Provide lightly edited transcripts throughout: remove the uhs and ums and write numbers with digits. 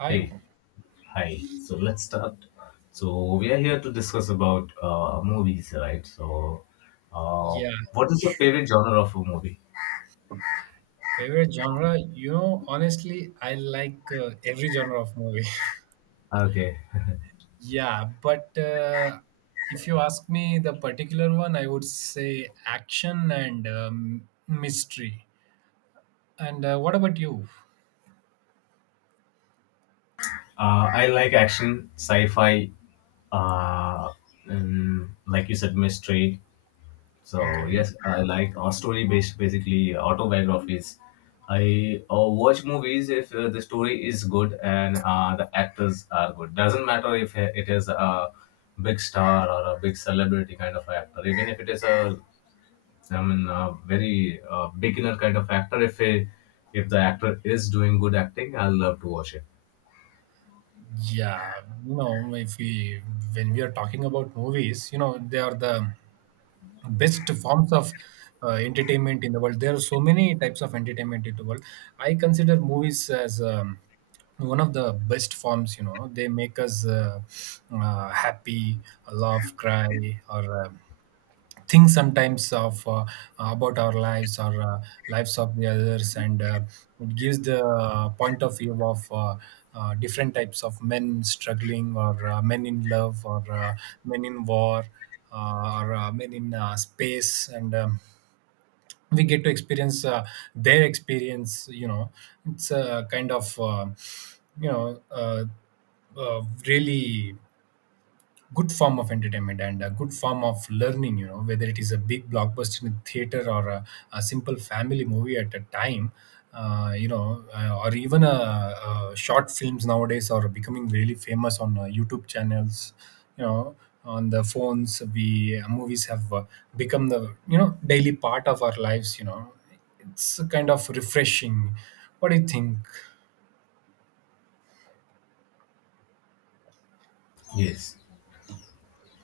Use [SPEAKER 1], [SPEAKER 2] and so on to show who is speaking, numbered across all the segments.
[SPEAKER 1] Hi.
[SPEAKER 2] Hey, hi. So let's start. So we are here to discuss about movies, right? So, uh,
[SPEAKER 1] Yeah,
[SPEAKER 2] what is your favorite genre of a movie?
[SPEAKER 1] favorite genre? You know, honestly, I like every genre of movie.
[SPEAKER 2] Okay,
[SPEAKER 1] Yeah, but if you ask me the particular one, I would say action and mystery. And what about you?
[SPEAKER 2] I like action, sci-fi, uh, and like you said, mystery. So
[SPEAKER 1] Okay.
[SPEAKER 2] yes, I like story based basically autobiographies. I watch movies if the story is good and the actors are good. Doesn't matter if it is a big star or a big celebrity kind of actor. Even if it is I mean, a very beginner kind of actor. If the actor is doing good acting, I'll love to watch it.
[SPEAKER 1] Yeah, you know, if we when we are talking about movies, you know, they are the best forms of entertainment in the world. There are so many types of entertainment in the world. I consider movies as one of the best forms. You know, they make us happy, laugh, cry, or think sometimes of about our lives, or lives of the others, and it gives the point of view of different types of men struggling, or men in love, or men in war, or men in space, and we get to experience their experience, you know. It's a kind of, you know uh, really good form of entertainment and a good form of learning, you know, whether it is a big blockbuster in theater or a simple family movie at a time, or even short films nowadays are becoming really famous on YouTube channels, you know, on the phones. We Movies have become the, you know, daily part of our lives, you know. It's kind of refreshing. What do you think?
[SPEAKER 2] Yes.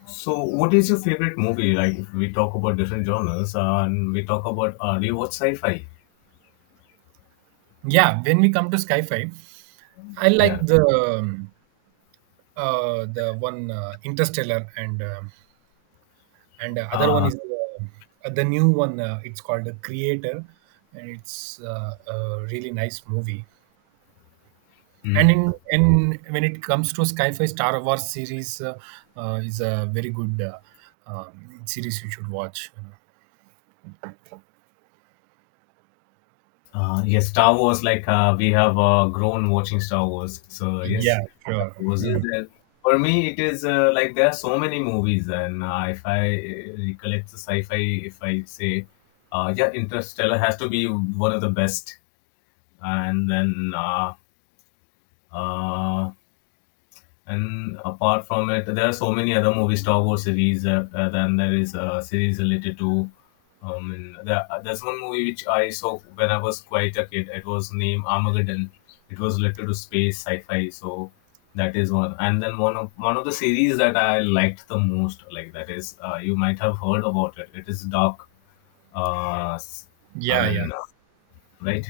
[SPEAKER 2] So, what is your favorite movie? Like, if we talk about different genres, and we talk about, do you watch sci-fi?
[SPEAKER 1] Yeah, when we come to sci-fi, I
[SPEAKER 2] Yeah.
[SPEAKER 1] like um, the one, Interstellar, and other one is the new one. It's called The Creator, and it's a really nice movie.
[SPEAKER 2] Hmm.
[SPEAKER 1] And in when it comes to sci-fi, Star Wars series is a very good series you should watch.
[SPEAKER 2] Yes, Star Wars. Like we have grown watching Star Wars, so yes,
[SPEAKER 1] Yeah,
[SPEAKER 2] Star
[SPEAKER 1] sure.
[SPEAKER 2] Wars is
[SPEAKER 1] Hmm.
[SPEAKER 2] there. For me, it is like there are so many movies, and if I recollect the sci-fi, if I say, yeah, Interstellar has to be one of the best, and then uh, and apart from it, there are so many other movies, Star Wars series. Then there is a series related to. And there's one movie which I saw when I was quite a kid. It was named Armageddon. It was related to space sci-fi. So that is one. And then one of the series that I liked the most, like that is, you might have heard about it. It is Dark. Uh, s- I
[SPEAKER 1] Yeah, yeah.
[SPEAKER 2] mean, right?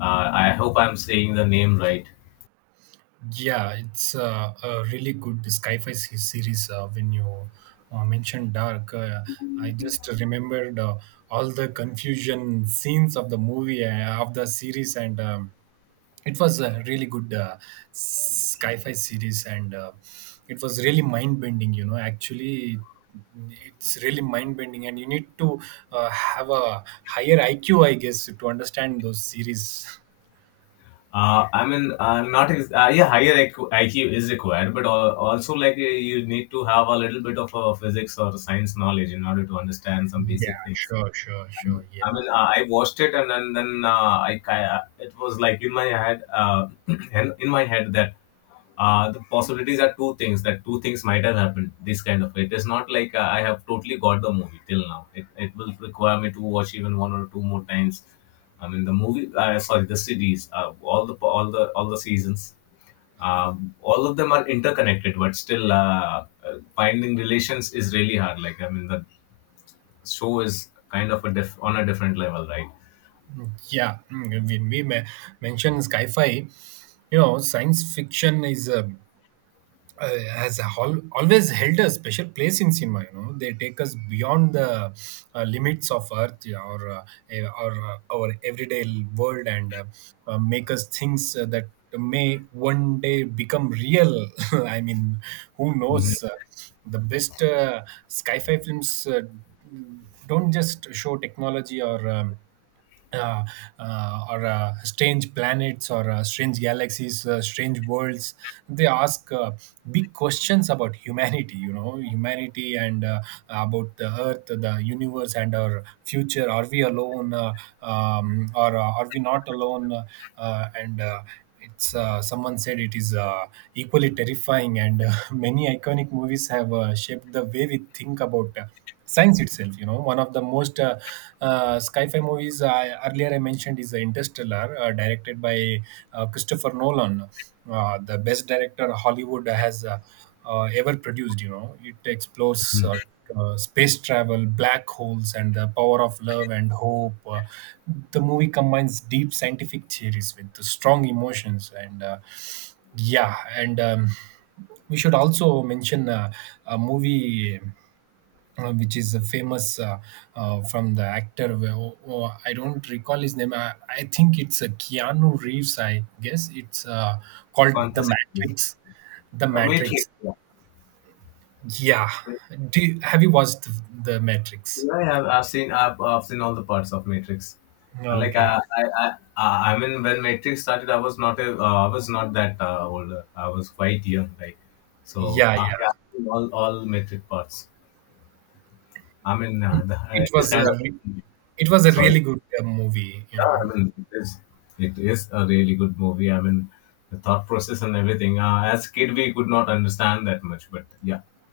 [SPEAKER 2] I hope I'm saying the name right.
[SPEAKER 1] Yeah, it's a really good sci-fi series. When you mentioned Dark, I just remembered all the confusion scenes of the movie, of the series, and it was a really good sci-fi series, and it was really mind-bending. You know, actually, it's really mind-bending, and you need to have a higher IQ, I guess, to understand those series.
[SPEAKER 2] I mean, not yeah, higher IQ, is required, but also like you need to have a little bit of physics or science knowledge in order to understand some basic
[SPEAKER 1] Yeah,
[SPEAKER 2] things.
[SPEAKER 1] sure, sure, sure.
[SPEAKER 2] I
[SPEAKER 1] Yeah.
[SPEAKER 2] mean, I watched it and then it was like in my head, in my head that the possibilities are two things that two things might have happened. This kind of it is not like I have totally got the movie till now. It will require me to watch even one or two more times. I mean, the movie, sorry, the series, all the seasons, all of them are interconnected, but still finding relations is really hard. Like I mean, the show is kind of a on a different level, right?
[SPEAKER 1] When we mention sci-fi, you know, science fiction is a, has always held a special place in cinema. You know, they take us beyond the limits of Earth, yeah, or our everyday world, and make us things that may one day become real. I mean, who
[SPEAKER 2] Mm-hmm.
[SPEAKER 1] knows? The best sci-fi films don't just show technology, or uh, strange planets, or strange galaxies, strange worlds. They ask big questions about humanity, you know, humanity, and about the Earth, the universe, and our future. Are we alone, or are we not alone? And it's Someone said it is equally terrifying, and many iconic movies have shaped the way we think about science itself, you know. One of the most sci-fi movies earlier I mentioned is Interstellar, directed by Christopher Nolan, the best director Hollywood has ever produced. You know, it explores space travel, black holes, and the power of love and hope. The movie combines deep scientific theories with strong emotions, and yeah. And we should also mention a movie which is a famous, from the actor. Well, oh, oh, I don't recall his name. I think it's a Keanu Reeves. I guess it's called The
[SPEAKER 2] Consistently,
[SPEAKER 1] Matrix. The
[SPEAKER 2] a Matrix.
[SPEAKER 1] Matrix.
[SPEAKER 2] Yeah,
[SPEAKER 1] Yeah.
[SPEAKER 2] but,
[SPEAKER 1] Have you watched The Matrix?
[SPEAKER 2] yeah, I've seen all the parts of Matrix. Like
[SPEAKER 1] Okay.
[SPEAKER 2] I mean, when Matrix started, I was not I was not that older. I was quite young, like so.
[SPEAKER 1] Yeah,
[SPEAKER 2] Uh,
[SPEAKER 1] yeah.
[SPEAKER 2] yeah, I've seen all Matrix parts. I mean,
[SPEAKER 1] It,
[SPEAKER 2] the,
[SPEAKER 1] it
[SPEAKER 2] it is
[SPEAKER 1] was
[SPEAKER 2] kind
[SPEAKER 1] a
[SPEAKER 2] of.
[SPEAKER 1] re- it was a
[SPEAKER 2] Sorry.
[SPEAKER 1] really good movie, you
[SPEAKER 2] Yeah,
[SPEAKER 1] know.
[SPEAKER 2] I mean, it is a really good movie. I mean, the thought process and everything. As kid, we could not understand that much, but yeah.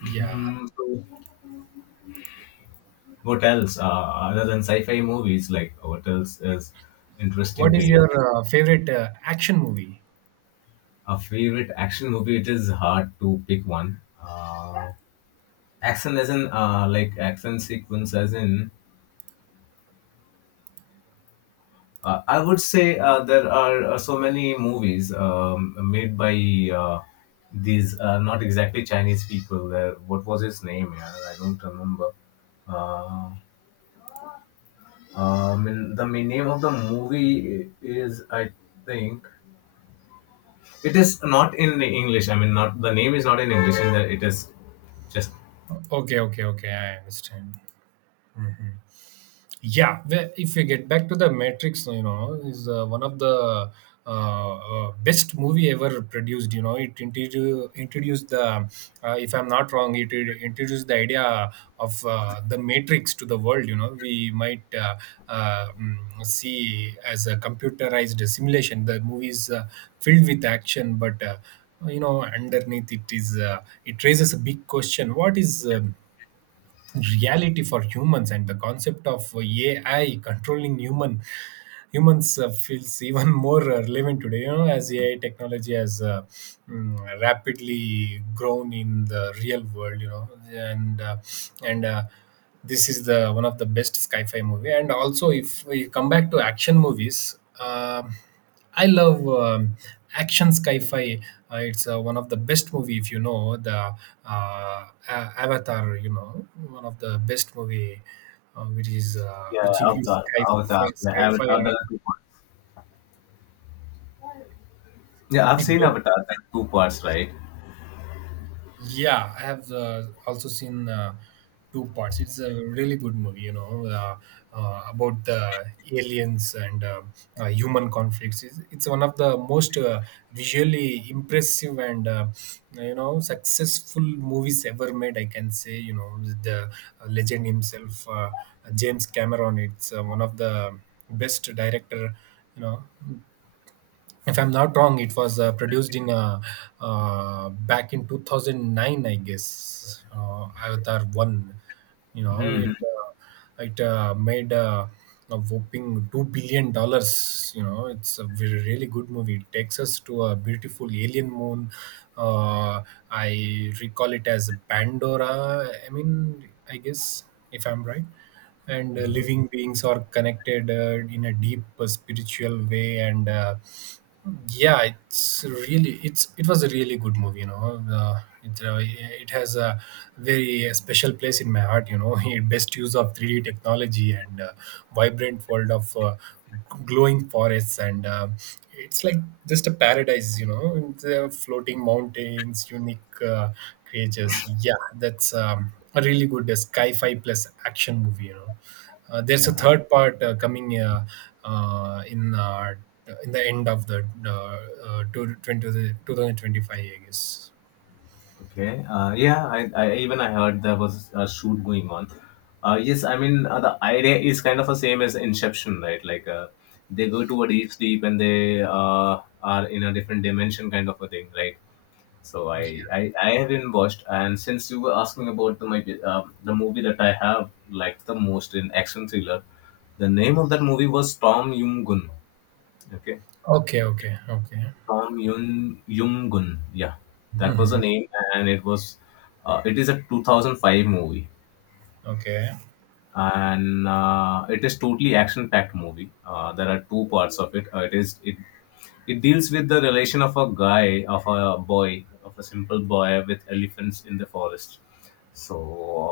[SPEAKER 1] Yeah.
[SPEAKER 2] Hmm, so what else, other than sci-fi movies, like what else is interesting
[SPEAKER 1] What
[SPEAKER 2] to
[SPEAKER 1] is
[SPEAKER 2] you?
[SPEAKER 1] your favorite action movie?
[SPEAKER 2] A favorite action movie? It is hard to pick one. Action as in, like action sequence as in, I would say there are so many movies made by these not exactly Chinese people. There, what was his name? Yeah, I don't remember. Uh, I mean, the main name of the movie is I think it is not in English. I mean, not the name is not in English. In that it is just
[SPEAKER 1] Okay, okay, okay. I understand. Mhm. Yeah, if you get back to The Matrix, you know, is one of the best movie ever produced. You know, it introduced the, if I'm not wrong, it introduced the idea of, the matrix to the world. You know, we might, uh, mm, see as a computerized simulation. The movie is filled with action, but you know, underneath, it is, it raises a big question. What is reality for humans? And the concept of AI controlling humans feels even more relevant today, you know, as AI technology has rapidly grown in the real world, you know. And This is the one of the best sci-fi movie, and also if we come back to action movies, I love action sci-fi. It's one of the best movie, if you know the, Avatar. You know, one of the best movie, which is
[SPEAKER 2] Yeah,
[SPEAKER 1] which includes
[SPEAKER 2] Avatar. Avatar. Yeah,
[SPEAKER 1] sci-fi.
[SPEAKER 2] Avatar, there two parts. Yeah, I've
[SPEAKER 1] It
[SPEAKER 2] seen
[SPEAKER 1] both.
[SPEAKER 2] Avatar like two parts, right?
[SPEAKER 1] Yeah, I have also seen two parts. It's a really good movie, you know, about the aliens and human conflicts. It's one of the most visually impressive and, you know, successful movies ever made, I can say. You know, with the, legend himself, James Cameron. It's one of the best director, you know. If I'm not wrong, it was produced in, back in 2009, I guess. Avatar One, you know,
[SPEAKER 2] Hmm.
[SPEAKER 1] it made a whopping $2 billion. You know, it's a very, really good movie. It takes us to a beautiful alien moon. Uh, I recall it as Pandora. I mean, I guess, if I'm right, and living beings are connected in a deep spiritual way, and yeah, it's really, it was a really good movie, you know. It has a very special place in my heart, you know. It best use of 3D technology, and vibrant world of glowing forests, and it's like just a paradise, you know, with the floating mountains, unique creatures. Yeah, that's a really good sci-fi plus action movie, you know. There's a third part coming uh, in uh, in the end of the, uh, two- 2025, I guess.
[SPEAKER 2] Okay. Yeah, I even I heard there was a shoot going on. Yes, I mean the idea is kind of the same as Inception, right? Like they go to a deep sleep and they are in a different dimension, kind of a thing, right? So I haven't watched, and since you were asking about the movie that I have liked the most in action thriller, the name of that movie was Tom Yum Gun. Okay,
[SPEAKER 1] Okay, okay, okay.
[SPEAKER 2] Tom Yoon Young-gun. Yeah, that was the
[SPEAKER 1] Hmm.
[SPEAKER 2] name, and it was it is a 2005 movie,
[SPEAKER 1] Okay.
[SPEAKER 2] and it is totally action-packed movie. There are two parts of it. It is it it deals with the relation of a guy of a boy of a simple boy with elephants in the forest. So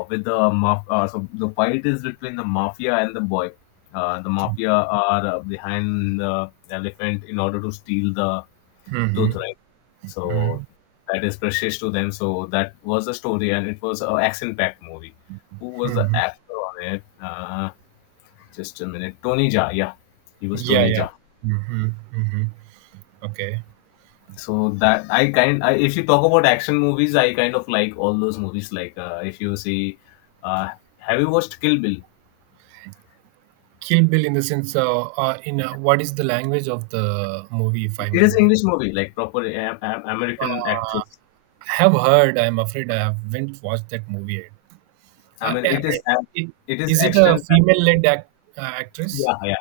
[SPEAKER 2] with the so the fight is between the mafia and the boy. The mafia are behind the elephant in order to steal the
[SPEAKER 1] Mm-hmm.
[SPEAKER 2] tooth, right? So that is precious to them. So that was the story, and it was an action-packed movie. Who was the
[SPEAKER 1] Mm-hmm.
[SPEAKER 2] actor on it? Just a minute, Tony Jaa. Yeah, he was
[SPEAKER 1] Yeah,
[SPEAKER 2] Tony
[SPEAKER 1] yeah.
[SPEAKER 2] Jaa.
[SPEAKER 1] Mm-hmm. Mm-hmm. Okay.
[SPEAKER 2] So that if you talk about action movies, I kind of like all those movies. Like if you see, uh, have you watched Kill Bill?
[SPEAKER 1] Kill Bill, in the sense, in, what is the language of the movie, if I
[SPEAKER 2] It
[SPEAKER 1] may
[SPEAKER 2] is
[SPEAKER 1] know?
[SPEAKER 2] English movie, like proper American actress.
[SPEAKER 1] I have heard. I'm afraid I haven't watched that movie yet.
[SPEAKER 2] I
[SPEAKER 1] Uh,
[SPEAKER 2] mean,
[SPEAKER 1] uh, uh, it-
[SPEAKER 2] it is
[SPEAKER 1] is it a
[SPEAKER 2] action.
[SPEAKER 1] female-led actress?
[SPEAKER 2] Yeah, yeah.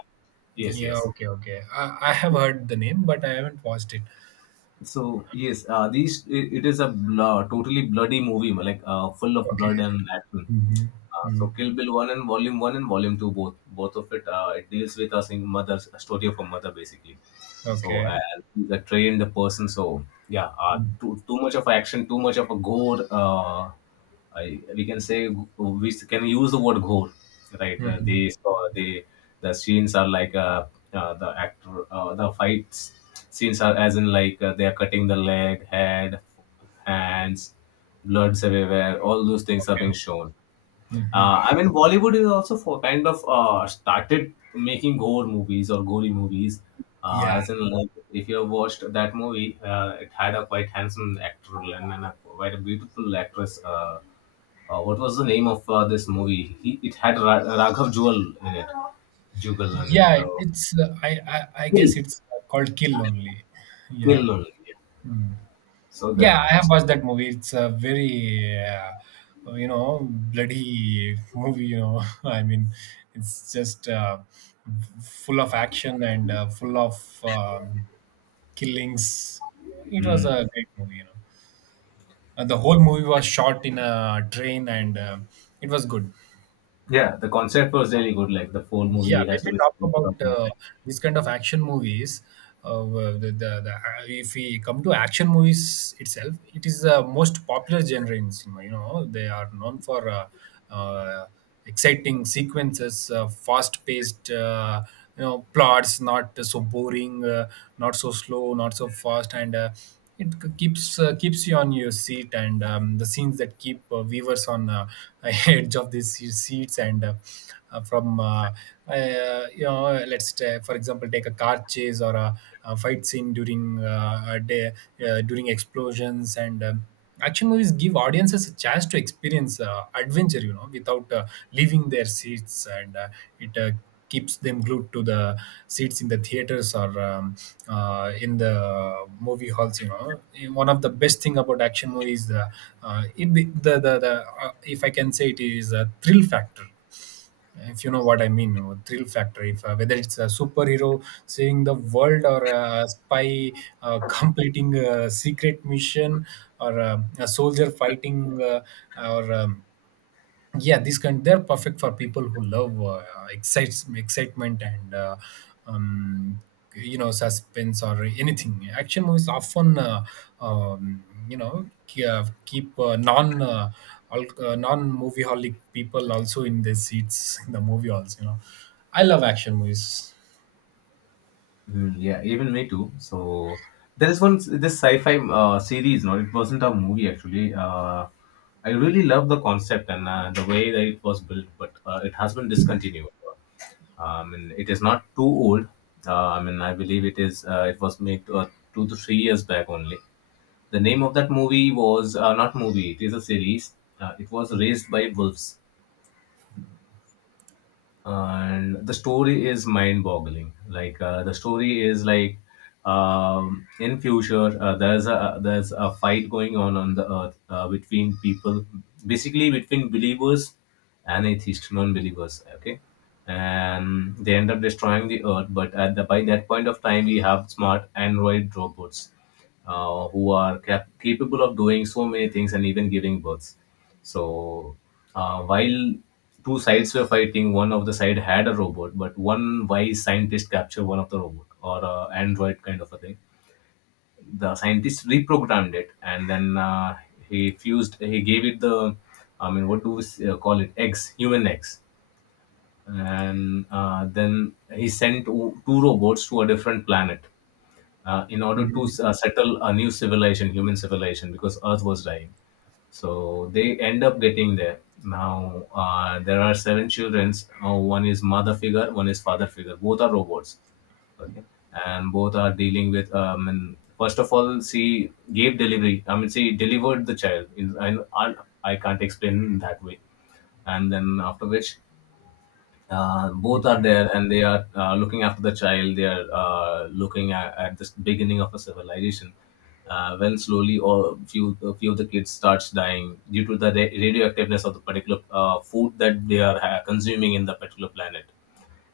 [SPEAKER 2] Yes,
[SPEAKER 1] Yeah,
[SPEAKER 2] yes.
[SPEAKER 1] okay, okay. I have heard the name, but I haven't watched it.
[SPEAKER 2] So yes, these it is totally bloody movie, like full of
[SPEAKER 1] Okay.
[SPEAKER 2] blood and action.
[SPEAKER 1] Mm-hmm.
[SPEAKER 2] Uh,
[SPEAKER 1] Mm-hmm.
[SPEAKER 2] so Kill Bill one and Volume two both of it it deals with a single mother's a story of a mother basically. So
[SPEAKER 1] Okay.
[SPEAKER 2] and he's a trained person. So yeah,
[SPEAKER 1] Mm-hmm.
[SPEAKER 2] too much of action, too much of a gore. I we can say we can use the word gore, right? Uh,
[SPEAKER 1] Mm-hmm.
[SPEAKER 2] they saw they the scenes are like the fights scenes are as in like they are cutting the leg, head, hands, bloods everywhere. All those things are being
[SPEAKER 1] Okay.
[SPEAKER 2] shown,
[SPEAKER 1] Mm-hmm.
[SPEAKER 2] I mean, Bollywood is also for kind of started making gore movies or gory movies. Uh,
[SPEAKER 1] Yeah.
[SPEAKER 2] as in, like, if you have watched that movie, it had a quite handsome actor and a quite a beautiful actress. What was the name of this movie? It had Raghav Jewel in it, Jugal in it.
[SPEAKER 1] Yeah, it's I
[SPEAKER 2] Kill,
[SPEAKER 1] guess it's called Kill only. Yeah.
[SPEAKER 2] Kill only. Yeah.
[SPEAKER 1] Mm.
[SPEAKER 2] So that,
[SPEAKER 1] Yeah, I have watched that movie. It's a very you know, bloody movie, you know. I mean, it's just full of action and full of killings. It was
[SPEAKER 2] mm,
[SPEAKER 1] a great movie, you know. The whole movie was shot in a train, and it was good.
[SPEAKER 2] yeah, the concept was really good. Like the whole
[SPEAKER 1] Yeah,
[SPEAKER 2] movie
[SPEAKER 1] when
[SPEAKER 2] has to
[SPEAKER 1] we
[SPEAKER 2] be.
[SPEAKER 1] talk about these kind of action movies, the if we come to action movies itself, it is the most popular genre in cinema. You know, they are known for uh, exciting sequences, fast-paced, you know, plots, not so boring, not so slow, not so fast, and it keeps, keeps you on your seat. And the scenes that keep viewers on, edge of these seats, and from you know, for example, take a car chase or a fight scene during a day, during explosions. And action movies give audiences a chance to experience adventure, you know, without leaving their seats, and it keeps them glued to the seats in the theaters, or in the movie halls, you know. One of the best thing about action movies, the, uh, it, the the, the if I can say, it is a thrill factor, if you know what I mean. You thrill factor, if, whether it's a superhero saving the world, or a spy, completing a secret mission, or a soldier fighting, or yeah, these kind, they're perfect for people who love excites excitement, and um, you know, suspense, or anything. Action movies often, you know, keep, non movie holic people also in their seats in the movie halls, you know. I love action movies.
[SPEAKER 2] Mm, yeah, even me too. So there is one this sci-fi series. No, it wasn't a movie actually. I really love the concept and the way that it was built, but it has been discontinued. I mean, it is not too old. I mean, I believe it is. It was made 2 to 3 years back only. The name of that movie was not movie. It is a series. It was Raised by Wolves, and the story is mind-boggling. Like the story is like, in future, there's a fight going on the earth, between people, basically between believers and atheists, non-believers. Okay, and they end up destroying the earth, but at the by that point of time we have smart android robots who are capable of doing so many things and even giving births. So while two sides were fighting, one of the side had a robot, but one wise scientist captured one of the robot or a android kind of a thing. The scientist reprogrammed it, and then he fused. He gave it I mean, what do we call it? Eggs, human eggs, and then he sent two robots to a different planet in order to
[SPEAKER 1] Mhm,
[SPEAKER 2] settle a new civilization, human civilization, because Earth was dying. So they end up getting there. Now there are seven children. One is mother figure, one is father figure. Both are robots. Okay, and both are dealing with. And first of all, she gave delivery. I mean, she delivered the child. In, I can't explain that way. And then after which both are there and they are looking after the child they are looking at the beginning of a civilization when slowly or few a few of the kids starts dying due to the radioactiveness of the particular food that they are consuming in the particular planet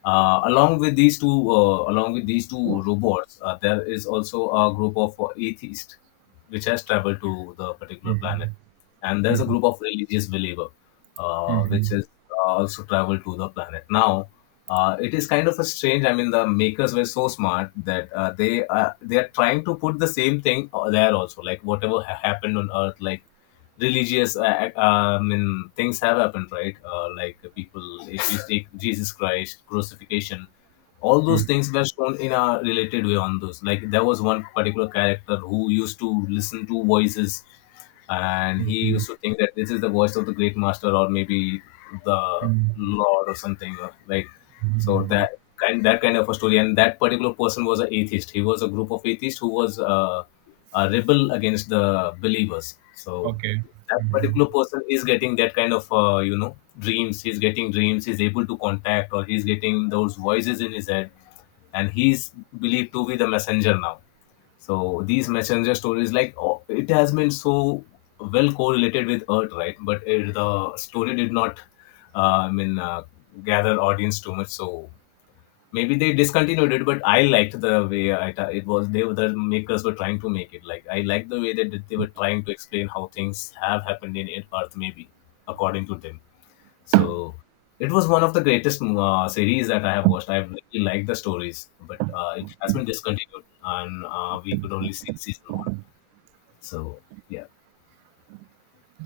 [SPEAKER 2] along with these two robots, there is also a group of atheists which has traveled to the particular planet,
[SPEAKER 1] mhm,
[SPEAKER 2] and there's a group of religious believer
[SPEAKER 1] mhm,
[SPEAKER 2] which
[SPEAKER 1] mhm,
[SPEAKER 2] is also traveled to the planet. Now, it is kind of a strange. I mean, the makers were so smart that they are trying to put the same thing there also, like whatever happened on Earth, like religious I mean things have happened, right? Like people, if you take Jesus Christ crucifixion, all those
[SPEAKER 1] mhm,
[SPEAKER 2] things were shown in a related way on those. Like there was one particular character who used to listen to voices, and he used
[SPEAKER 1] mhm,
[SPEAKER 2] to think that this is the voice of the great master, or maybe the
[SPEAKER 1] mhm.
[SPEAKER 2] lord or something right. So that kind of a story, and that particular person was an atheist. He was a group of atheists who was a rebel against the believers. So
[SPEAKER 1] Okay.
[SPEAKER 2] that
[SPEAKER 1] Mm-hmm.
[SPEAKER 2] particular person is getting that kind of dreams. He's getting dreams. He's able to contact, or he's getting those voices in his head, and he's believed to be the messenger now. So these messenger stories, like, oh, it has been so well correlated with Earth, right? But the story did not, uh, I mean, uh, gather audience too much. So maybe they discontinued it. But I liked the way it was. The makers were trying to make it. Like, I liked the way that they were trying to explain how things have happened in Earth, maybe according to them. So it was one of the greatest series that I have watched. I really liked the stories, but it has been discontinued, and we could only see season one. So yeah.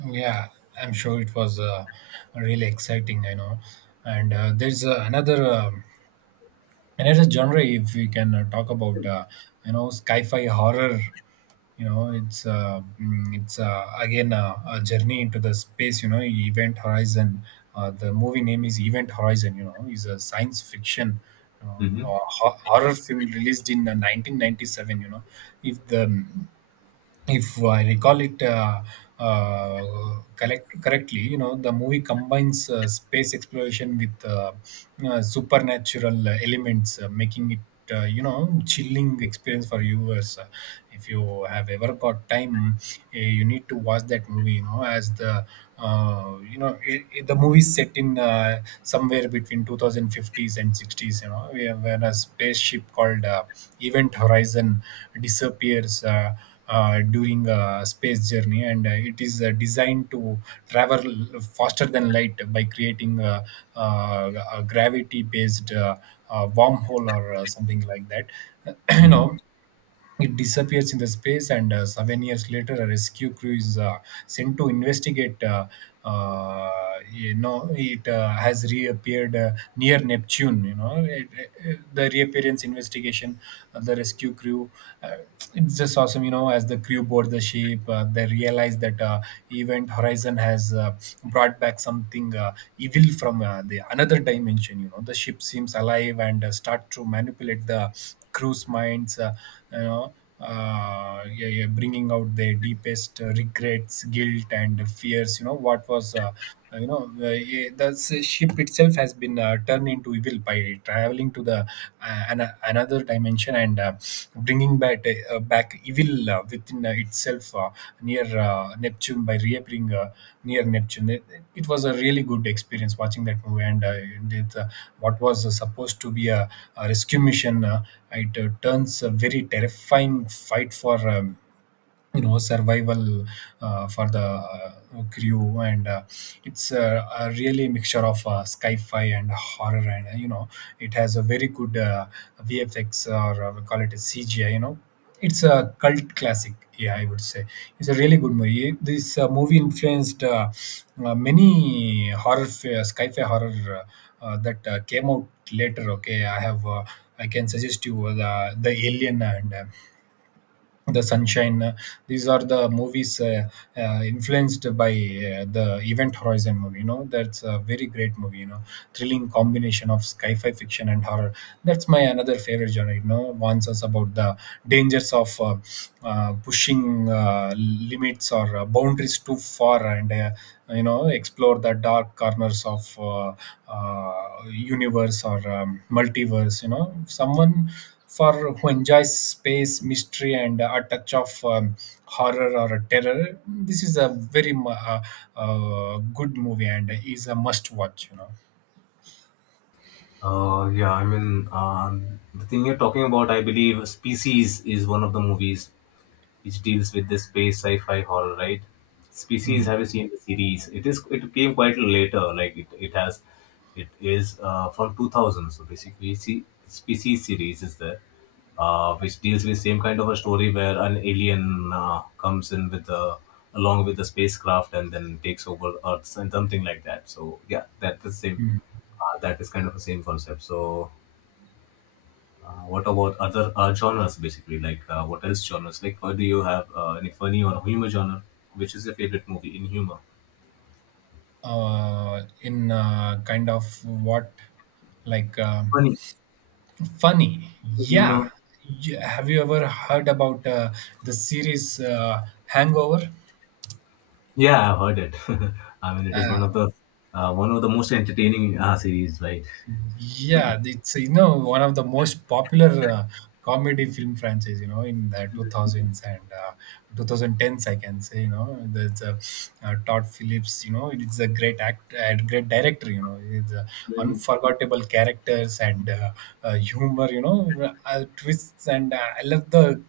[SPEAKER 1] Yeah, I'm sure it was really exciting, I know. And there's another another genre if we can talk about, sci-fi horror. It's again a journey into the space. Event Horizon. The movie name is Event Horizon, is a science fiction uh,
[SPEAKER 2] hmm
[SPEAKER 1] horror film released in 1997. If the mm, if I recall it correctly, the movie combines space exploration with supernatural elements, making it chilling experience for viewers. If you have ever got time, you need to watch that movie. You know, as the you know it, it- The movie is set in somewhere between 2050s and 60s. Where a spaceship called Event Horizon disappears. During a space journey, and it is designed to travel faster than light by creating a gravity-based wormhole or something like that. you
[SPEAKER 2] hmm
[SPEAKER 1] know it disappears in the space, and 7 years later, a rescue crew is sent to investigate. It has reappeared near Neptune. The reappearance investigation, the rescue crew. Uh, it's just awesome. As the crew board the ship, they realize that Event Horizon has brought back something evil from the another dimension. The ship seems alive and start to manipulate the cruise minds, bringing out their deepest regrets, guilt, and fears. You know what was, you know, yeah, The ship itself has been turned into evil by traveling to the another dimension and bringing back combat back evil within itself near Neptune by reappearing near Neptune. It was a really good experience watching that movie, and it, uh, what was supposed to be a rescue mission, it turns a very terrifying fight for survival for the crew, and it's a really mixture of sci-fi and horror, and it has a very good vfx, or we call it a cgi. It's a cult classic, yeah, I would say. It's a really good movie. This movie influenced many sci-fi horror that came out later. Okay, I can suggest you the Alien and the Sunshine. These are the movies influenced by the Event Horizon movie. That's a very great movie, thrilling combination of sci-fi fiction and horror. That's my another favorite genre. Warns us about the dangers of pushing limits or boundaries too far, and explore the dark corners of universe or multiverse. Someone for who enjoys space mystery and a touch of horror or terror, this is a very good movie and is a must watch.
[SPEAKER 2] Yeah, I mean, the thing you're talking about, I believe, Species is one of the movies which deals with the space sci-fi horror, right? Species, have you seen the series? It came quite later, like it has it is from 2000. So basically, see, Species series is there, which deals with same kind of a story where an alien comes in with the along with the spacecraft and then takes over Earth and something like that. So yeah, that's the same. That is kind of the same concept. So what about other genres, basically? Like, what else genres? Like, or do you have any funny or humor genre? Which is your favorite movie in humor?
[SPEAKER 1] In kind of what, like,
[SPEAKER 2] Funny
[SPEAKER 1] funny. Yeah.
[SPEAKER 2] humor.
[SPEAKER 1] Have you ever heard about the series, Hangover?
[SPEAKER 2] Yeah, I've heard it. I mean, it is one of the most entertaining series, right?
[SPEAKER 1] Yeah, it's, one of the most popular comedy film franchise, in the 2000s and 2010s, I can say. There's Todd Phillips. It's a great act, a great director. It's unforgettable characters and humor. Twists, and I love the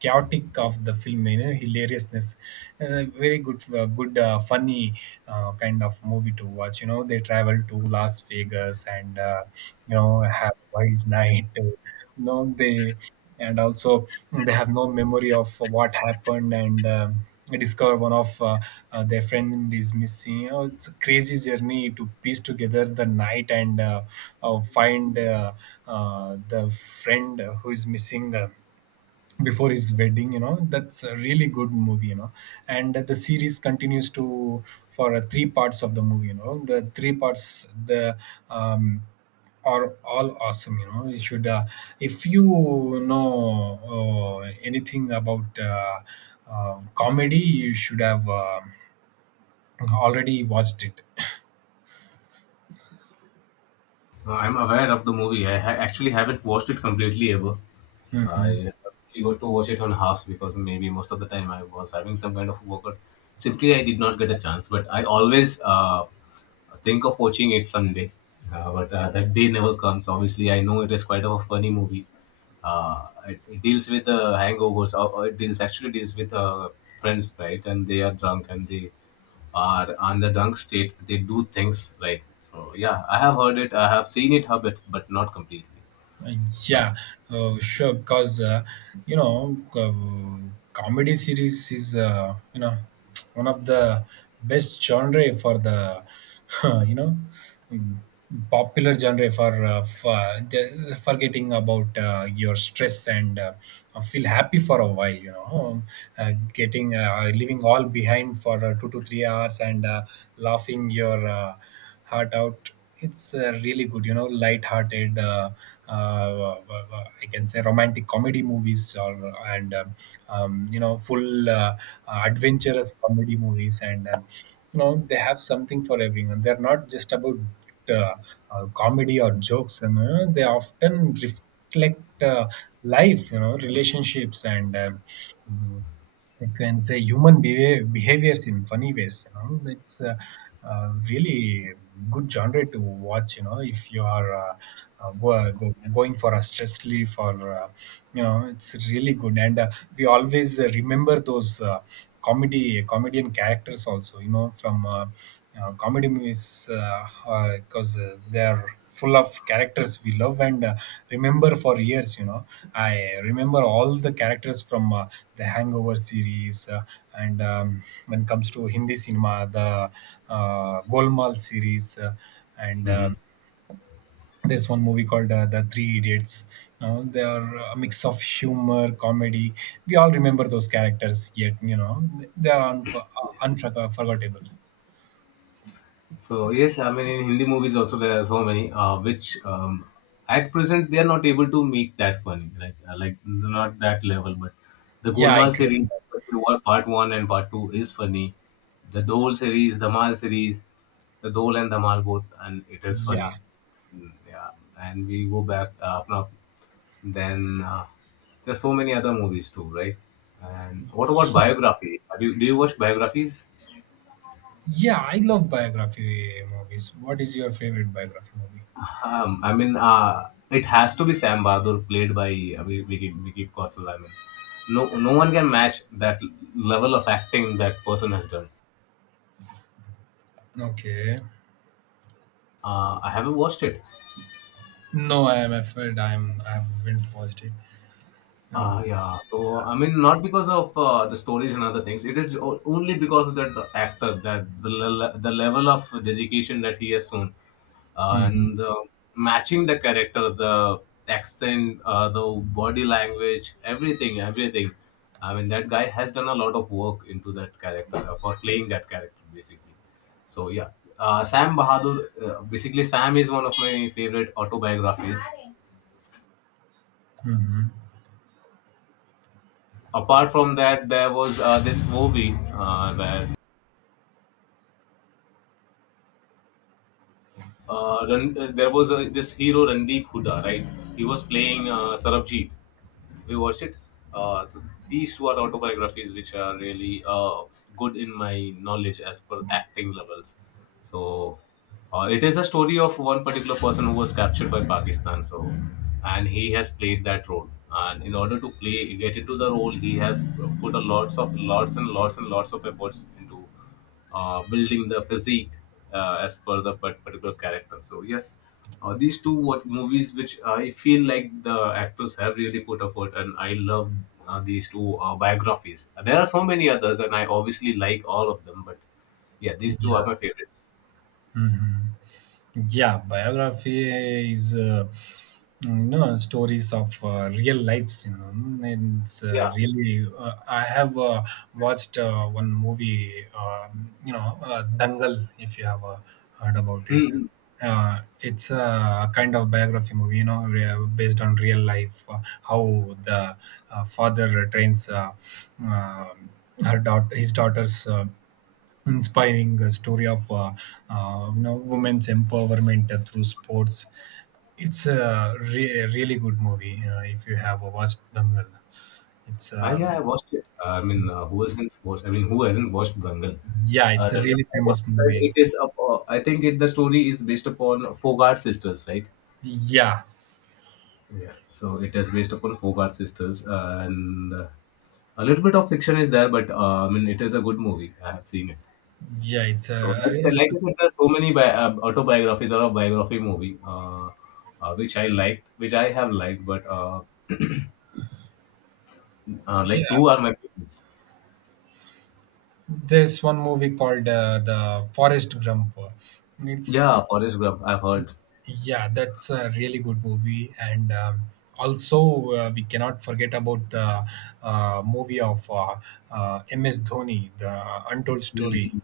[SPEAKER 1] chaotic of the film, hilariousness. Very good, good, funny kind of movie to watch. They travel to Las Vegas, and have a wild night. They and also they have no memory of what happened, and they discover one of their friend is missing. It's a crazy journey to piece together the night and find the friend who is missing before his wedding. That's a really good movie. And the series continues to for three parts of the movie. The three parts, the um are all awesome. You should, if you know anything about comedy, you should have already watched it.
[SPEAKER 2] I'm aware of the movie. Actually haven't watched it completely ever. I
[SPEAKER 1] Mhm.
[SPEAKER 2] only got to watch it on halves because maybe most of the time I was having some kind of workout. Simply, I did not get a chance. But I always think of watching it someday. But that day never comes. Obviously, I know it is quite a funny movie. It deals with hangovers. Or it deals actually deals with friends, right? And they are drunk, and they or on the drunk state they do things, right. So yeah, I have heard it, I have seen it a bit but not completely.
[SPEAKER 1] Uh,
[SPEAKER 2] So
[SPEAKER 1] Yeah, sure. Because comedy series is, one of the best genre for the you know mm, popular genre for forgetting about your stress and feel happy for a while. Getting leaving all behind for 2 to 3 hours, and laughing your heart out. It's really good, you know, light-hearted. I can say romantic comedy movies, or and you know, full adventurous comedy movies, and you know, they have something for everyone. They're not just about uh, comedy or jokes, and you know, they often reflect life, you know, relationships and. Mhm. I can say human behavior, behaviors in funny ways. You know, it's a really good genre to watch. You know, if you are going for a stress relief, or you know, it's really good. And we always remember those. Comedy comedian characters also, you know, from comedy movies because they're full of characters we love and remember for years. I remember all the characters from the Hangover series, and when it comes to Hindi cinema, the Golmal series, and there's one movie called The Three Idiots. They are a mix of humor comedy. We all remember those characters yet, you know, they are unforgettable.
[SPEAKER 2] So yes, I mean in Hindi movies also there are so many which at present they are not able to make that funny, like not that level. But the
[SPEAKER 1] Yeah, I
[SPEAKER 2] Golmaal
[SPEAKER 1] agree
[SPEAKER 2] series,
[SPEAKER 1] with that.
[SPEAKER 2] part one and part two is funny. The Dole series, the Mal series, the Dole and the Mal both, and it is funny.
[SPEAKER 1] Yeah.
[SPEAKER 2] Mm, yeah, and we go back now. Then there are so many other movies too, right? And what about biography? Do you watch biographies?
[SPEAKER 1] Yeah, I love biography movies. What is your favorite biography movie?
[SPEAKER 2] I mean, it has to be Sam Bahadur played by Vicky Kaushal. I mean, no one can match that level of acting that person has done.
[SPEAKER 1] Okay.
[SPEAKER 2] I haven't watched it.
[SPEAKER 1] No, I am afraid I haven't watched it. No.
[SPEAKER 2] Yeah, so I mean, not because of the stories and other things. It is only because of that actor, the level of dedication that he has shown, uh,
[SPEAKER 1] Hmm.
[SPEAKER 2] and uh, matching the character, the accent, the body language, everything. I mean, that guy has done a lot of work into that character for playing that character, basically. So yeah, Sam Bahadur. Basically, Sam is one of my favorite autobiographies.
[SPEAKER 1] Hmm.
[SPEAKER 2] Apart from that, there was this movie where there was this hero Randeep Huda, right? He was playing Sarabjit. We watched it. So these two are autobiographies which are really good in my knowledge as per acting levels. So it is a story of one particular person who was captured by Pakistan. So and he has played that role. And in order to get into the role, he has put a lots of lots and lots and lots of efforts into building the physique as per the particular character. So yes, these two what movies which I feel like the actors have really put effort, and I love these two biographies. There are so many others, and I obviously like all of them, but yeah, these two are my
[SPEAKER 1] Yeah.
[SPEAKER 2] favorites.
[SPEAKER 1] Hmm. Yeah, biography is, stories of real lives. You know, and it's
[SPEAKER 2] Yeah.
[SPEAKER 1] really I have watched one movie. Dangal. If you have heard about it,
[SPEAKER 2] Mm-hmm.
[SPEAKER 1] it's a kind of biography movie. Based on real life, how the father trains uh, his daughters. Inspiring story of women's empowerment through sports. It's a really good movie. If you have watched Dangal, it's
[SPEAKER 2] Yeah, I watched it. I mean, who hasn't watched? I mean, who hasn't watched Dangal?
[SPEAKER 1] yeah, it's a
[SPEAKER 2] Dangal.
[SPEAKER 1] really
[SPEAKER 2] I watched
[SPEAKER 1] famous
[SPEAKER 2] it, and
[SPEAKER 1] movie.
[SPEAKER 2] it is up. I think the story is based upon Fogart sisters, right?
[SPEAKER 1] Yeah,
[SPEAKER 2] Yeah, so it is based upon Fogart sisters, and a little bit of fiction is there, but I mean, it is a good movie. I have seen it.
[SPEAKER 1] yeah, it's
[SPEAKER 2] So,
[SPEAKER 1] a
[SPEAKER 2] like,
[SPEAKER 1] real,
[SPEAKER 2] like I said, there are so many autobiographies or a biography movie, which I liked, which I have liked, but like
[SPEAKER 1] yeah.
[SPEAKER 2] two are my favorites.
[SPEAKER 1] There's one movie called The Forest Gump.
[SPEAKER 2] Yeah,
[SPEAKER 1] It's
[SPEAKER 2] Forrest Gump, I've heard.
[SPEAKER 1] Yeah, that's a really good movie, and also we cannot forget about the movie of M.S. Dhoni, the Untold Story.
[SPEAKER 2] The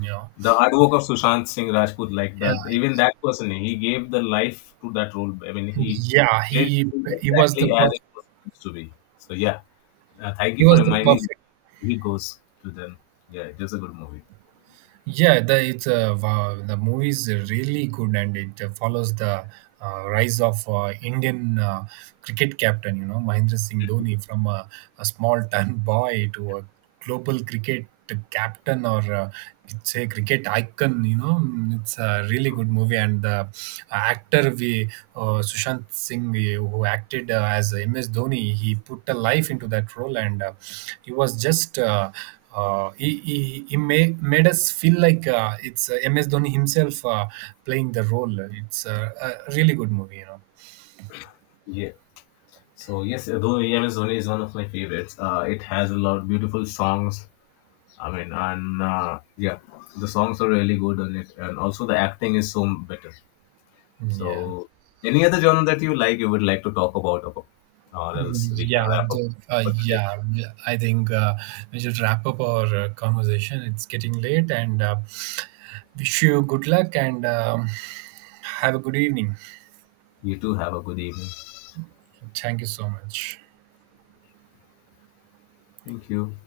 [SPEAKER 1] You know,
[SPEAKER 2] artwork of Sushant Singh Rajput, like that,
[SPEAKER 1] yeah,
[SPEAKER 2] even that person, he gave the life to that role. I mean, he
[SPEAKER 1] yeah,
[SPEAKER 2] played
[SPEAKER 1] he
[SPEAKER 2] it
[SPEAKER 1] he was the
[SPEAKER 2] exactly as it was supposed to be. So yeah, thank
[SPEAKER 1] he
[SPEAKER 2] you for
[SPEAKER 1] was the
[SPEAKER 2] reminding me.
[SPEAKER 1] perfect.
[SPEAKER 2] He goes to them. Yeah, it is a good movie.
[SPEAKER 1] Yeah, the it's wow, the movie is really good, and it follows the rise of Indian cricket captain. Mahendra Singh Dhoni from a small town boy to a global cricket captain, or it's a cricket icon. It's a really good movie, and the actor we Sushant Singh, who acted as M.S. Dhoni, he put a life into that role, and he was just. He made us feel like it's M.S. Dhoni himself playing the role. It's a really good movie, you know.
[SPEAKER 2] Yeah. So yes, Dhoni, MS Dhoni is one of my favorites. It has a lot of beautiful songs. I mean, and yeah, the songs are really good on it, and also the acting is so better.
[SPEAKER 1] Yeah.
[SPEAKER 2] So, any other genre that you like, you would like to talk about or else we can
[SPEAKER 1] Yeah,
[SPEAKER 2] wrap up for today.
[SPEAKER 1] yeah, yeah, I think we should wrap up our conversation. It's getting late, and wish you good luck, and have a good evening.
[SPEAKER 2] You too have a good evening.
[SPEAKER 1] Thank you so much.
[SPEAKER 2] Thank you.